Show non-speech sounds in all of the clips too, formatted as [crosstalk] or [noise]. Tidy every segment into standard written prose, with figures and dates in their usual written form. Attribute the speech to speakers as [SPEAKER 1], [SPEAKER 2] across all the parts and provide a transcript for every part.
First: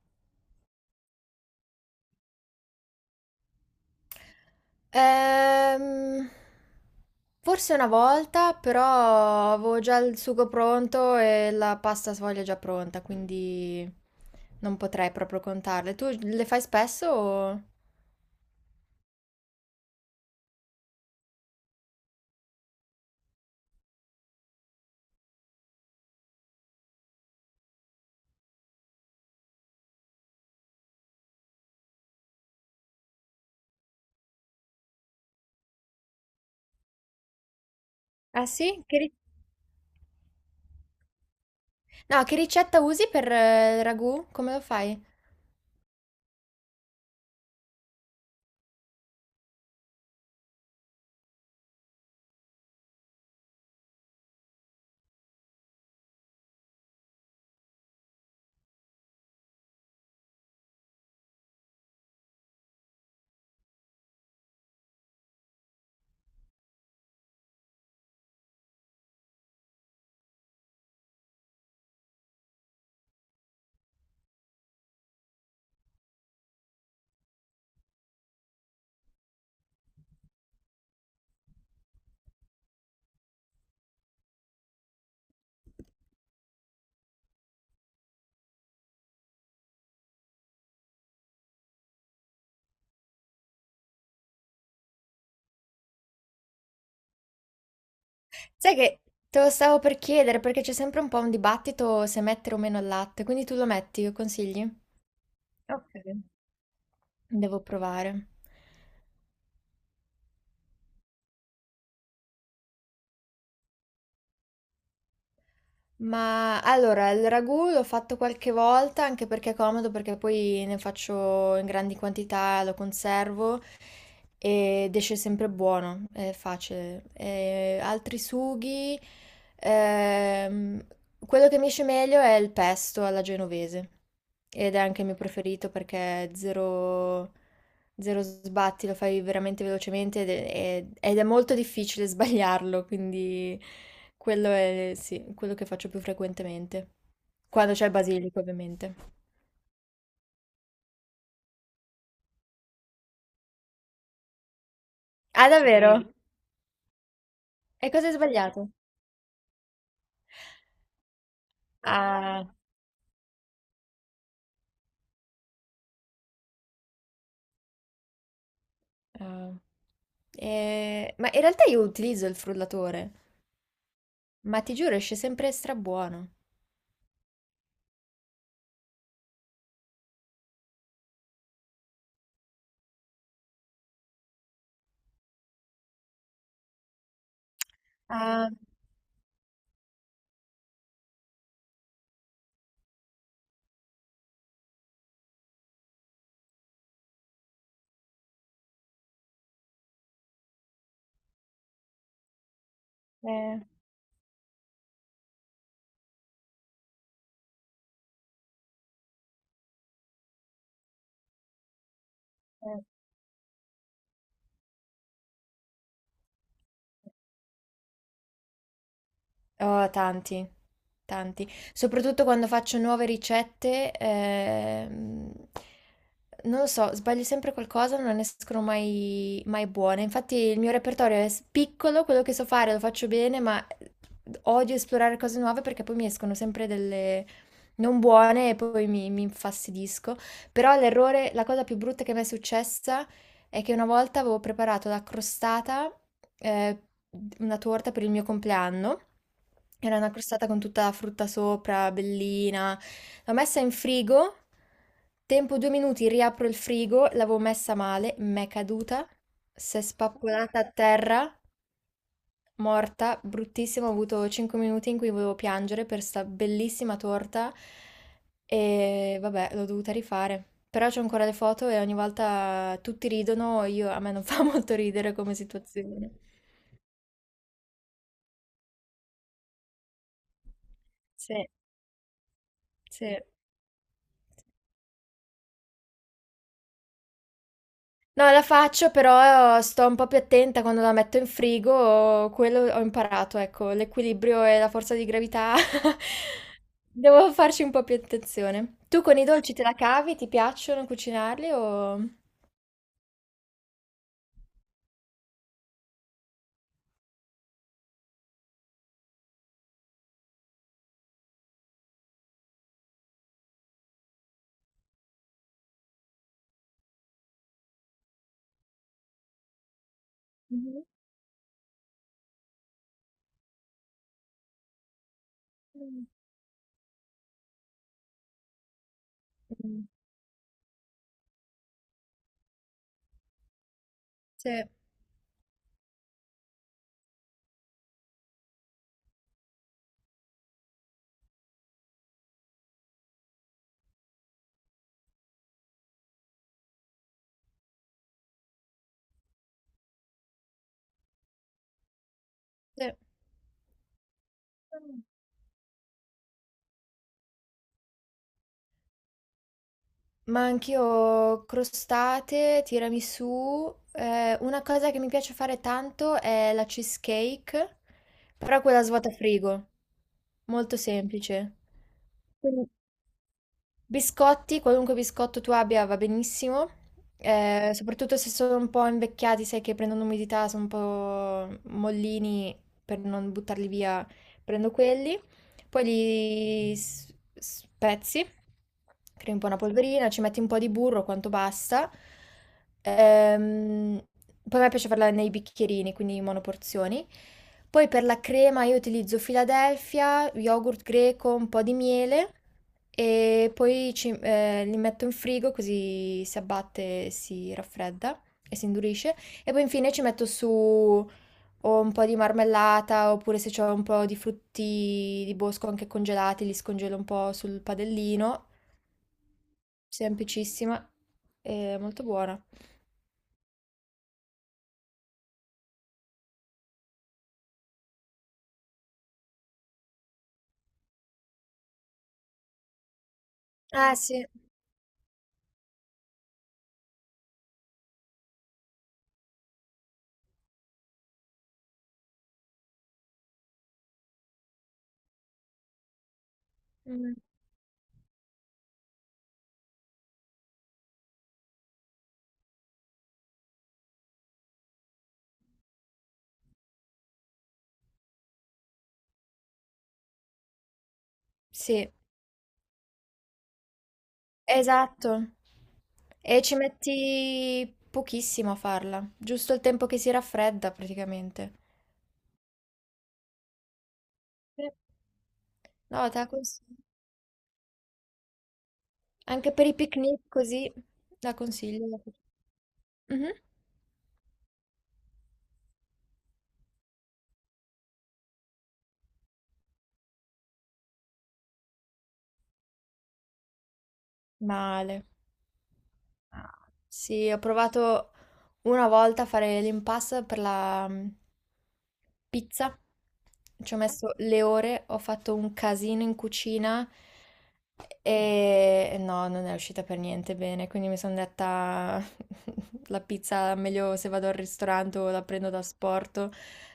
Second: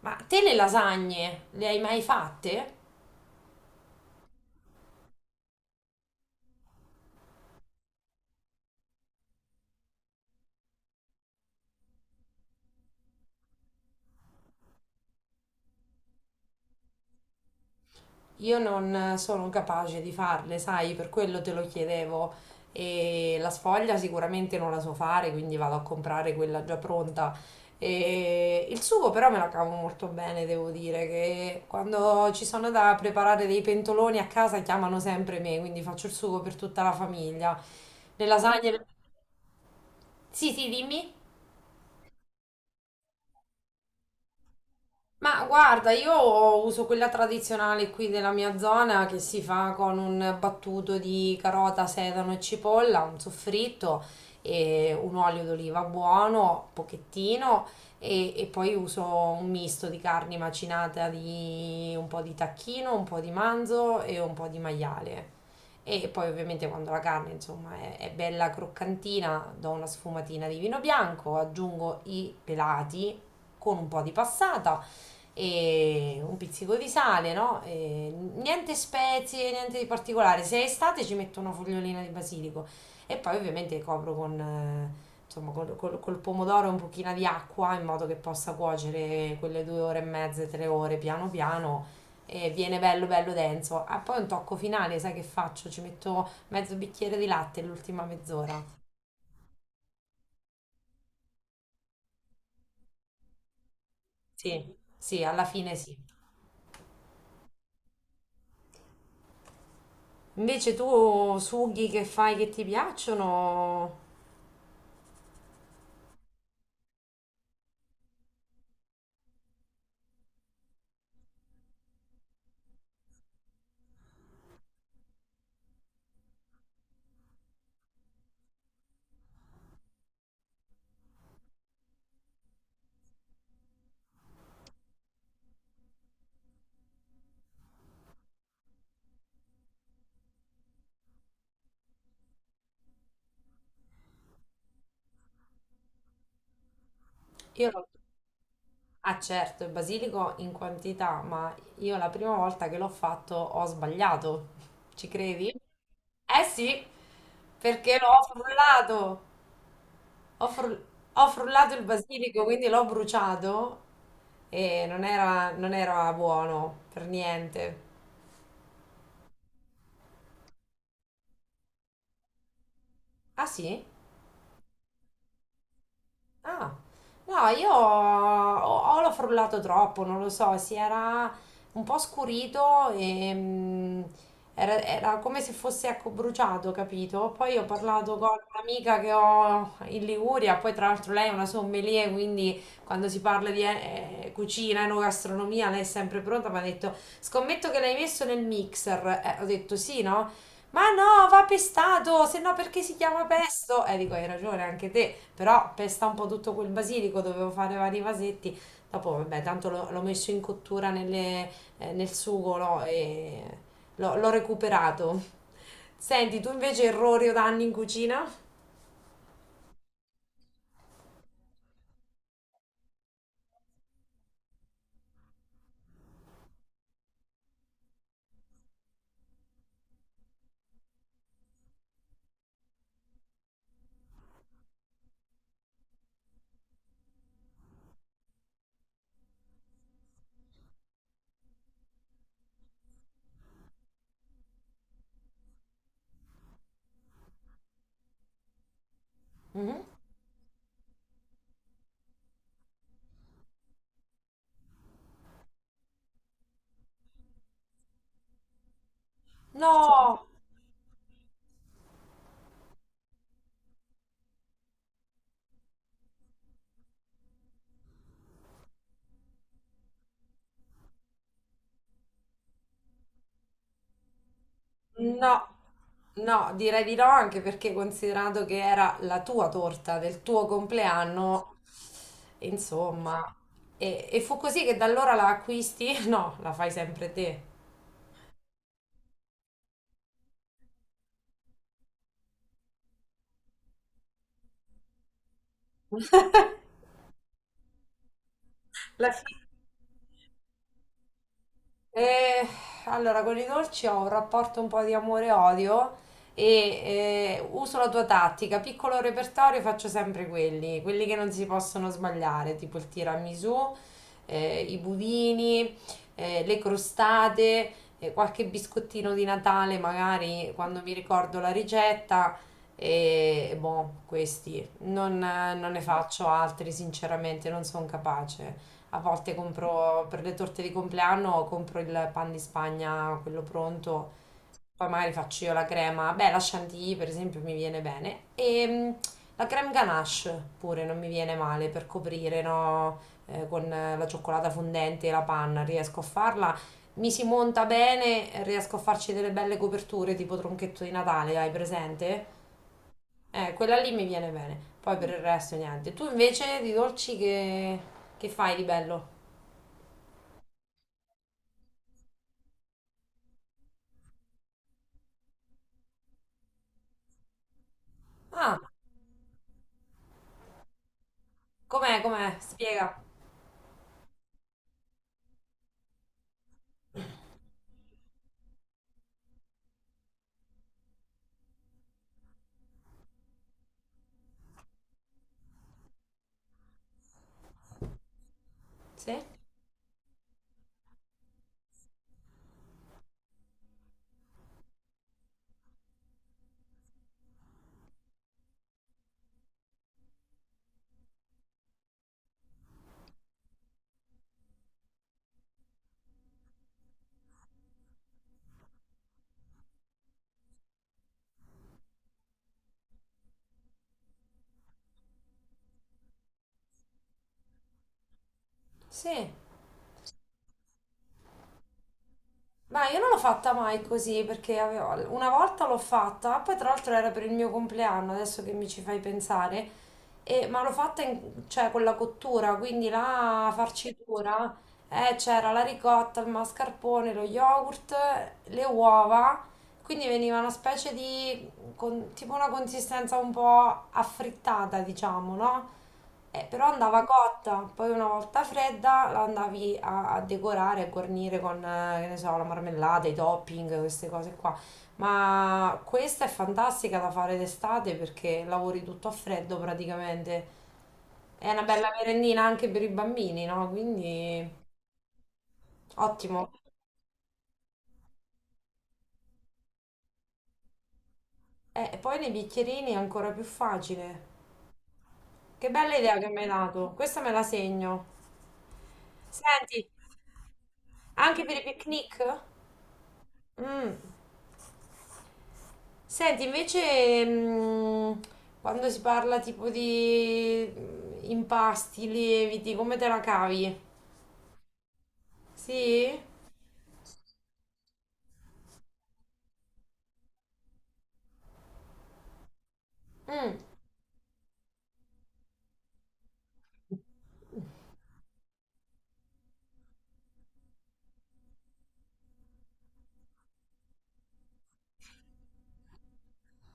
[SPEAKER 1] Ma te le lasagne le hai mai fatte?
[SPEAKER 2] Ehm, forse una volta, però avevo già il sugo pronto e la pasta sfoglia già pronta, quindi non potrei proprio contarle. Tu le fai spesso?
[SPEAKER 1] Io non sono capace di farle, sai, per quello te lo chiedevo. E la sfoglia sicuramente non la so fare, quindi vado a comprare quella già pronta. E il sugo però me la cavo molto bene, devo dire, che quando ci sono da preparare dei pentoloni a casa chiamano sempre me, quindi faccio il sugo per tutta la famiglia. Le
[SPEAKER 2] Ah sì?
[SPEAKER 1] lasagne... Sì, sì, dimmi.
[SPEAKER 2] No, che ricetta usi per il ragù? Come lo fai?
[SPEAKER 1] Ma guarda, io uso quella tradizionale qui della mia zona che si fa con un battuto di carota, sedano e cipolla, un soffritto e un olio d'oliva buono, pochettino, e poi uso un misto di carni macinata di un po' di tacchino, un po' di manzo e un po' di maiale. E poi ovviamente quando la carne, insomma, è bella croccantina, do una sfumatina di vino bianco, aggiungo i pelati con un po' di passata e un pizzico di sale, no? E niente spezie, niente di particolare. Se è estate ci metto una fogliolina di basilico e poi ovviamente copro con, insomma, col pomodoro e un pochino di acqua in modo che possa cuocere quelle due ore e mezza, tre ore piano piano. E viene bello bello denso. Ah, poi un tocco finale, sai che faccio? Ci metto mezzo bicchiere di latte l'ultima
[SPEAKER 2] Sai
[SPEAKER 1] mezz'ora.
[SPEAKER 2] che te lo stavo per chiedere perché c'è sempre un po' un dibattito se mettere o meno il latte, quindi tu lo metti, lo consigli?
[SPEAKER 1] Sì, sì, alla fine sì.
[SPEAKER 2] Ok. Devo provare.
[SPEAKER 1] Invece tu sughi che fai che ti piacciono?
[SPEAKER 2] Ma allora, il ragù l'ho fatto qualche volta anche perché è comodo, perché poi ne faccio in grandi quantità, lo conservo ed esce sempre buono, è facile. E altri sughi, ehm, quello che mi esce meglio è il pesto alla genovese ed è anche il mio preferito perché è zero, zero sbatti, lo fai veramente velocemente ed è molto difficile [laughs] sbagliarlo, quindi... Quello è, sì, quello che faccio più frequentemente.
[SPEAKER 1] Io
[SPEAKER 2] Quando
[SPEAKER 1] no.
[SPEAKER 2] c'è il basilico, ovviamente.
[SPEAKER 1] Ah certo, il basilico in quantità, ma io la prima volta che l'ho fatto ho sbagliato. Ci credi?
[SPEAKER 2] Ah, davvero? Mm.
[SPEAKER 1] Eh sì,
[SPEAKER 2] E
[SPEAKER 1] perché
[SPEAKER 2] cosa hai
[SPEAKER 1] l'ho
[SPEAKER 2] sbagliato?
[SPEAKER 1] frullato. Ho, fru- Ho frullato il basilico,
[SPEAKER 2] Ah,
[SPEAKER 1] quindi l'ho bruciato e non era buono per niente.
[SPEAKER 2] ah. Ma in realtà io utilizzo il frullatore,
[SPEAKER 1] Ah sì?
[SPEAKER 2] ma ti giuro, esce sempre strabuono.
[SPEAKER 1] Ah, no, io o l'ho frullato troppo, non lo so, si era un po' scurito e mm, era come se fosse ecco, bruciato, capito? Poi ho parlato con
[SPEAKER 2] Ah,
[SPEAKER 1] un'amica che ho in Liguria, poi tra l'altro lei è una sommelier, quindi quando si parla di cucina, enogastronomia, lei è sempre pronta, mi ha detto, scommetto che l'hai messo nel mixer. Ho detto sì, no? Ma no, va pestato, se no perché si chiama
[SPEAKER 2] eh,
[SPEAKER 1] pesto? Dico, hai ragione anche te, però pesta un po' tutto quel basilico, dovevo fare vari vasetti. Dopo, vabbè, tanto l'ho messo in cottura nel sugo,
[SPEAKER 2] eh.
[SPEAKER 1] no? E l'ho recuperato. Senti, tu invece errori o danni in cucina?
[SPEAKER 2] Oh, tanti, tanti. Soprattutto quando faccio nuove ricette, non lo so, sbaglio sempre qualcosa, non ne escono mai, mai buone. Infatti il mio repertorio è piccolo, quello che so fare lo faccio bene, ma odio esplorare cose nuove perché poi mi escono sempre delle non buone e poi mi infastidisco. Però l'errore, la cosa più brutta che mi è successa è che una volta avevo preparato la crostata, eh, una torta per il mio compleanno.
[SPEAKER 1] Mhm.
[SPEAKER 2] Era una crostata con tutta la frutta sopra, bellina. L'ho messa in frigo, tempo due minuti, riapro il frigo, l'avevo messa male, m'è caduta, si è
[SPEAKER 1] No!
[SPEAKER 2] spappolata a terra. Morta, bruttissima, ho avuto 5 minuti in cui volevo piangere per sta bellissima torta e vabbè, l'ho dovuta rifare. Però c'ho ancora le foto e ogni volta tutti ridono, io, a me non [laughs] fa molto ridere come
[SPEAKER 1] No,
[SPEAKER 2] situazione.
[SPEAKER 1] no, direi di no, anche perché considerando che era la tua torta del tuo
[SPEAKER 2] Sì,
[SPEAKER 1] compleanno,
[SPEAKER 2] sì.
[SPEAKER 1] insomma, e fu così che da allora la acquisti? [laughs] No, la fai sempre te.
[SPEAKER 2] No, la faccio, però sto un po' più attenta quando la metto in frigo, quello ho imparato, ecco, l'equilibrio e la forza di gravità. [laughs]
[SPEAKER 1] [laughs]
[SPEAKER 2] Devo farci un po' più attenzione. Tu
[SPEAKER 1] La
[SPEAKER 2] con i
[SPEAKER 1] fai.
[SPEAKER 2] dolci te la cavi? Ti piacciono cucinarli o...
[SPEAKER 1] Eh, allora, con i dolci ho un rapporto un po' di amore-odio e odio e uso la tua tattica. Piccolo repertorio faccio sempre quelli, quelli che non si possono sbagliare, tipo il tiramisù, i budini, le crostate, qualche biscottino di Natale, magari quando
[SPEAKER 2] Mh-mh.
[SPEAKER 1] mi ricordo la ricetta. E boh, questi non, non ne
[SPEAKER 2] Mh.
[SPEAKER 1] faccio altri, sinceramente, non sono capace. A volte
[SPEAKER 2] Mh.
[SPEAKER 1] compro per le torte di compleanno, compro il pan di Spagna, quello pronto,
[SPEAKER 2] Sì,
[SPEAKER 1] poi magari faccio io la crema. Beh, la chantilly per esempio mi viene bene. E mm, la creme ganache pure non mi viene male per coprire, no? Con la cioccolata fondente e la panna, riesco a farla. Mi si monta bene, riesco a farci delle belle coperture tipo tronchetto di Natale, hai presente?
[SPEAKER 2] sì.
[SPEAKER 1] Quella lì mi viene bene. Poi
[SPEAKER 2] Mh.
[SPEAKER 1] per il resto niente. Tu invece di che fai di bello?
[SPEAKER 2] Ma anch'io crostate, tiramisù. Una cosa che mi piace fare tanto è la cheesecake,
[SPEAKER 1] Ah,
[SPEAKER 2] però quella svuota frigo, molto semplice.
[SPEAKER 1] com'è, com'è?
[SPEAKER 2] Quindi
[SPEAKER 1] Spiega.
[SPEAKER 2] biscotti, qualunque biscotto tu abbia va benissimo, soprattutto se sono un po' invecchiati, sai che prendono umidità, sono un po' mollini, per non buttarli via prendo quelli. Poi spezzi,
[SPEAKER 1] Sì?
[SPEAKER 2] crei un po' una polverina, ci metti un po' di burro, quanto basta. Ehm, poi a me piace farla nei bicchierini, quindi in monoporzioni. Poi per la crema io utilizzo Philadelphia, yogurt greco, un po' di miele e poi li metto in frigo così si abbatte, si raffredda e si indurisce. E poi infine ci metto su o un po' di marmellata, oppure se c'ho un po' di frutti di bosco anche congelati, li scongelo un po' sul padellino,
[SPEAKER 1] Sì.
[SPEAKER 2] semplicissima e molto buona.
[SPEAKER 1] Ma io non l'ho fatta mai così perché avevo- una volta l'ho fatta, poi tra l'altro era per il mio compleanno, adesso che mi ci fai pensare, ma l'ho cioè, con la cottura, quindi la
[SPEAKER 2] Ah sì,
[SPEAKER 1] farcitura, c'era la ricotta, il mascarpone, lo yogurt, le uova, quindi veniva con- tipo una consistenza un po' affrittata, diciamo, no? Però andava
[SPEAKER 2] Mm,
[SPEAKER 1] cotta, poi una volta fredda la andavi a decorare, a guarnire con, che ne so, la marmellata, i topping, queste cose qua. Ma questa è fantastica da fare d'estate perché lavori tutto a freddo praticamente. È una bella
[SPEAKER 2] sì,
[SPEAKER 1] merendina anche per i bambini, no? Quindi
[SPEAKER 2] esatto.
[SPEAKER 1] ottimo.
[SPEAKER 2] E ci metti pochissimo a farla, giusto il tempo che si raffredda praticamente.
[SPEAKER 1] E poi nei bicchierini è ancora più facile.
[SPEAKER 2] Sì.
[SPEAKER 1] Che bella
[SPEAKER 2] No,
[SPEAKER 1] idea
[SPEAKER 2] te la
[SPEAKER 1] che mi hai
[SPEAKER 2] consiglio.
[SPEAKER 1] dato. Questa me la segno.
[SPEAKER 2] Anche per i
[SPEAKER 1] Senti,
[SPEAKER 2] picnic così la
[SPEAKER 1] anche per i
[SPEAKER 2] consiglio.
[SPEAKER 1] picnic?
[SPEAKER 2] Mhm.
[SPEAKER 1] Mm. Senti, invece, quando si parla tipo di impasti, lieviti, come te la cavi?
[SPEAKER 2] Male.
[SPEAKER 1] Sì?
[SPEAKER 2] Ah, sì, ho provato una volta fare l'impasse per la pizza,
[SPEAKER 1] Mm.
[SPEAKER 2] ci ho messo le ore, ho fatto un casino in cucina e no, non è uscita per niente bene, quindi mi sono detta [laughs] la pizza meglio se vado al ristorante o la prendo da sporto,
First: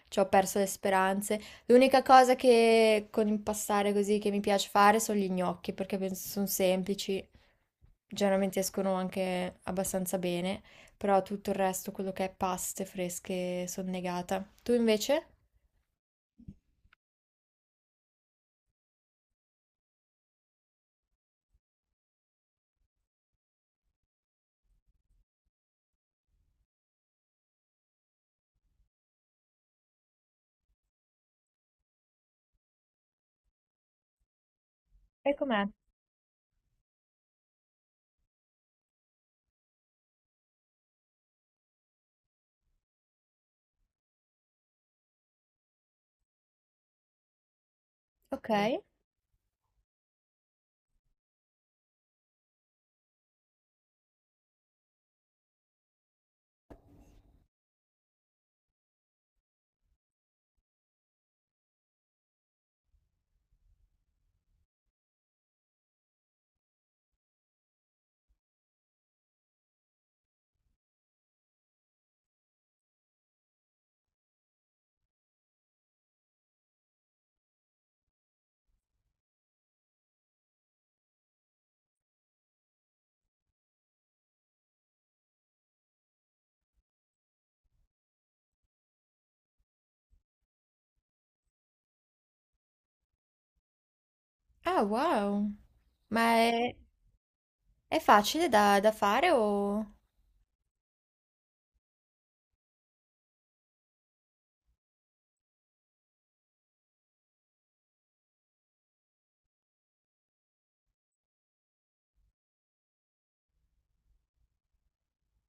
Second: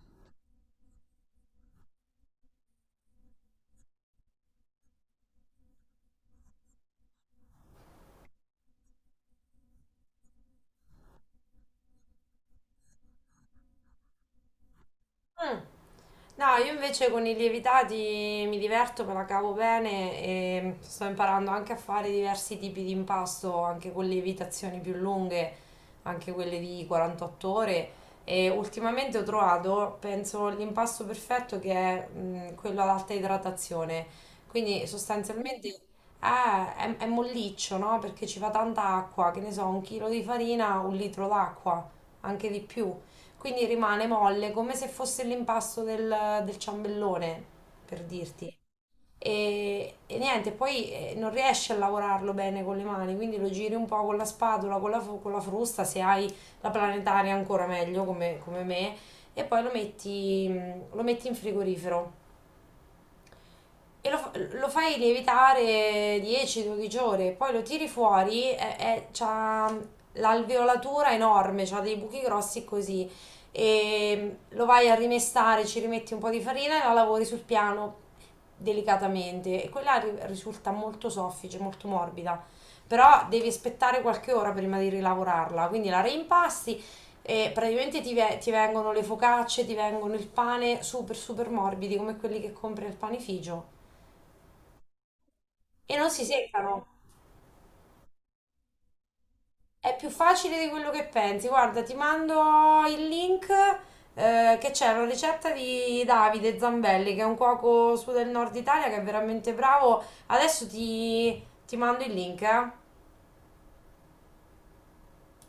[SPEAKER 2] ci ho perso le speranze. L'unica cosa che con impastare così che mi piace fare sono gli gnocchi perché penso sono semplici, generalmente escono anche abbastanza bene però tutto il resto, quello che è paste fresche, sono negata. Tu invece?
[SPEAKER 1] Mm. No, io invece con i lievitati mi diverto, me la cavo bene e sto imparando anche a fare diversi tipi di impasto, anche con lievitazioni più lunghe, anche quelle di 48 ore. E ultimamente ho trovato, penso, l'impasto perfetto che è quello ad alta idratazione. Quindi
[SPEAKER 2] E com'è?
[SPEAKER 1] sostanzialmente è molliccio, no? Perché ci va tanta acqua, che ne so, un chilo di farina, un litro d'acqua, anche di più. Quindi rimane molle come se fosse l'impasto del ciambellone, per
[SPEAKER 2] Ok.
[SPEAKER 1] dirti. E niente, poi non riesci a lavorarlo bene con le mani, quindi lo giri un po' con la spatola, con con la frusta, se hai la planetaria ancora meglio come me, e poi lo metti in frigorifero. E lo, lo fai lievitare 10-12 ore, poi lo tiri fuori e c'ha l'alveolatura enorme, c'ha dei buchi grossi così. E lo vai a rimestare, ci rimetti un po' di farina e la lavori sul piano delicatamente. E quella risulta molto soffice, molto morbida. Però devi aspettare qualche ora prima di rilavorarla. Quindi la reimpasti e praticamente ti vengono le focacce, ti vengono il pane super super morbidi come quelli che compri al panificio
[SPEAKER 2] Ah, wow.
[SPEAKER 1] e non
[SPEAKER 2] Ma
[SPEAKER 1] si
[SPEAKER 2] è,
[SPEAKER 1] seccano.
[SPEAKER 2] è facile da, da fare o...
[SPEAKER 1] È più facile di quello che pensi. Guarda, ti mando il link che c'è una ricetta di Davide Zambelli, che è un cuoco su del nord Italia che è veramente bravo. Adesso ti mando il link, eh.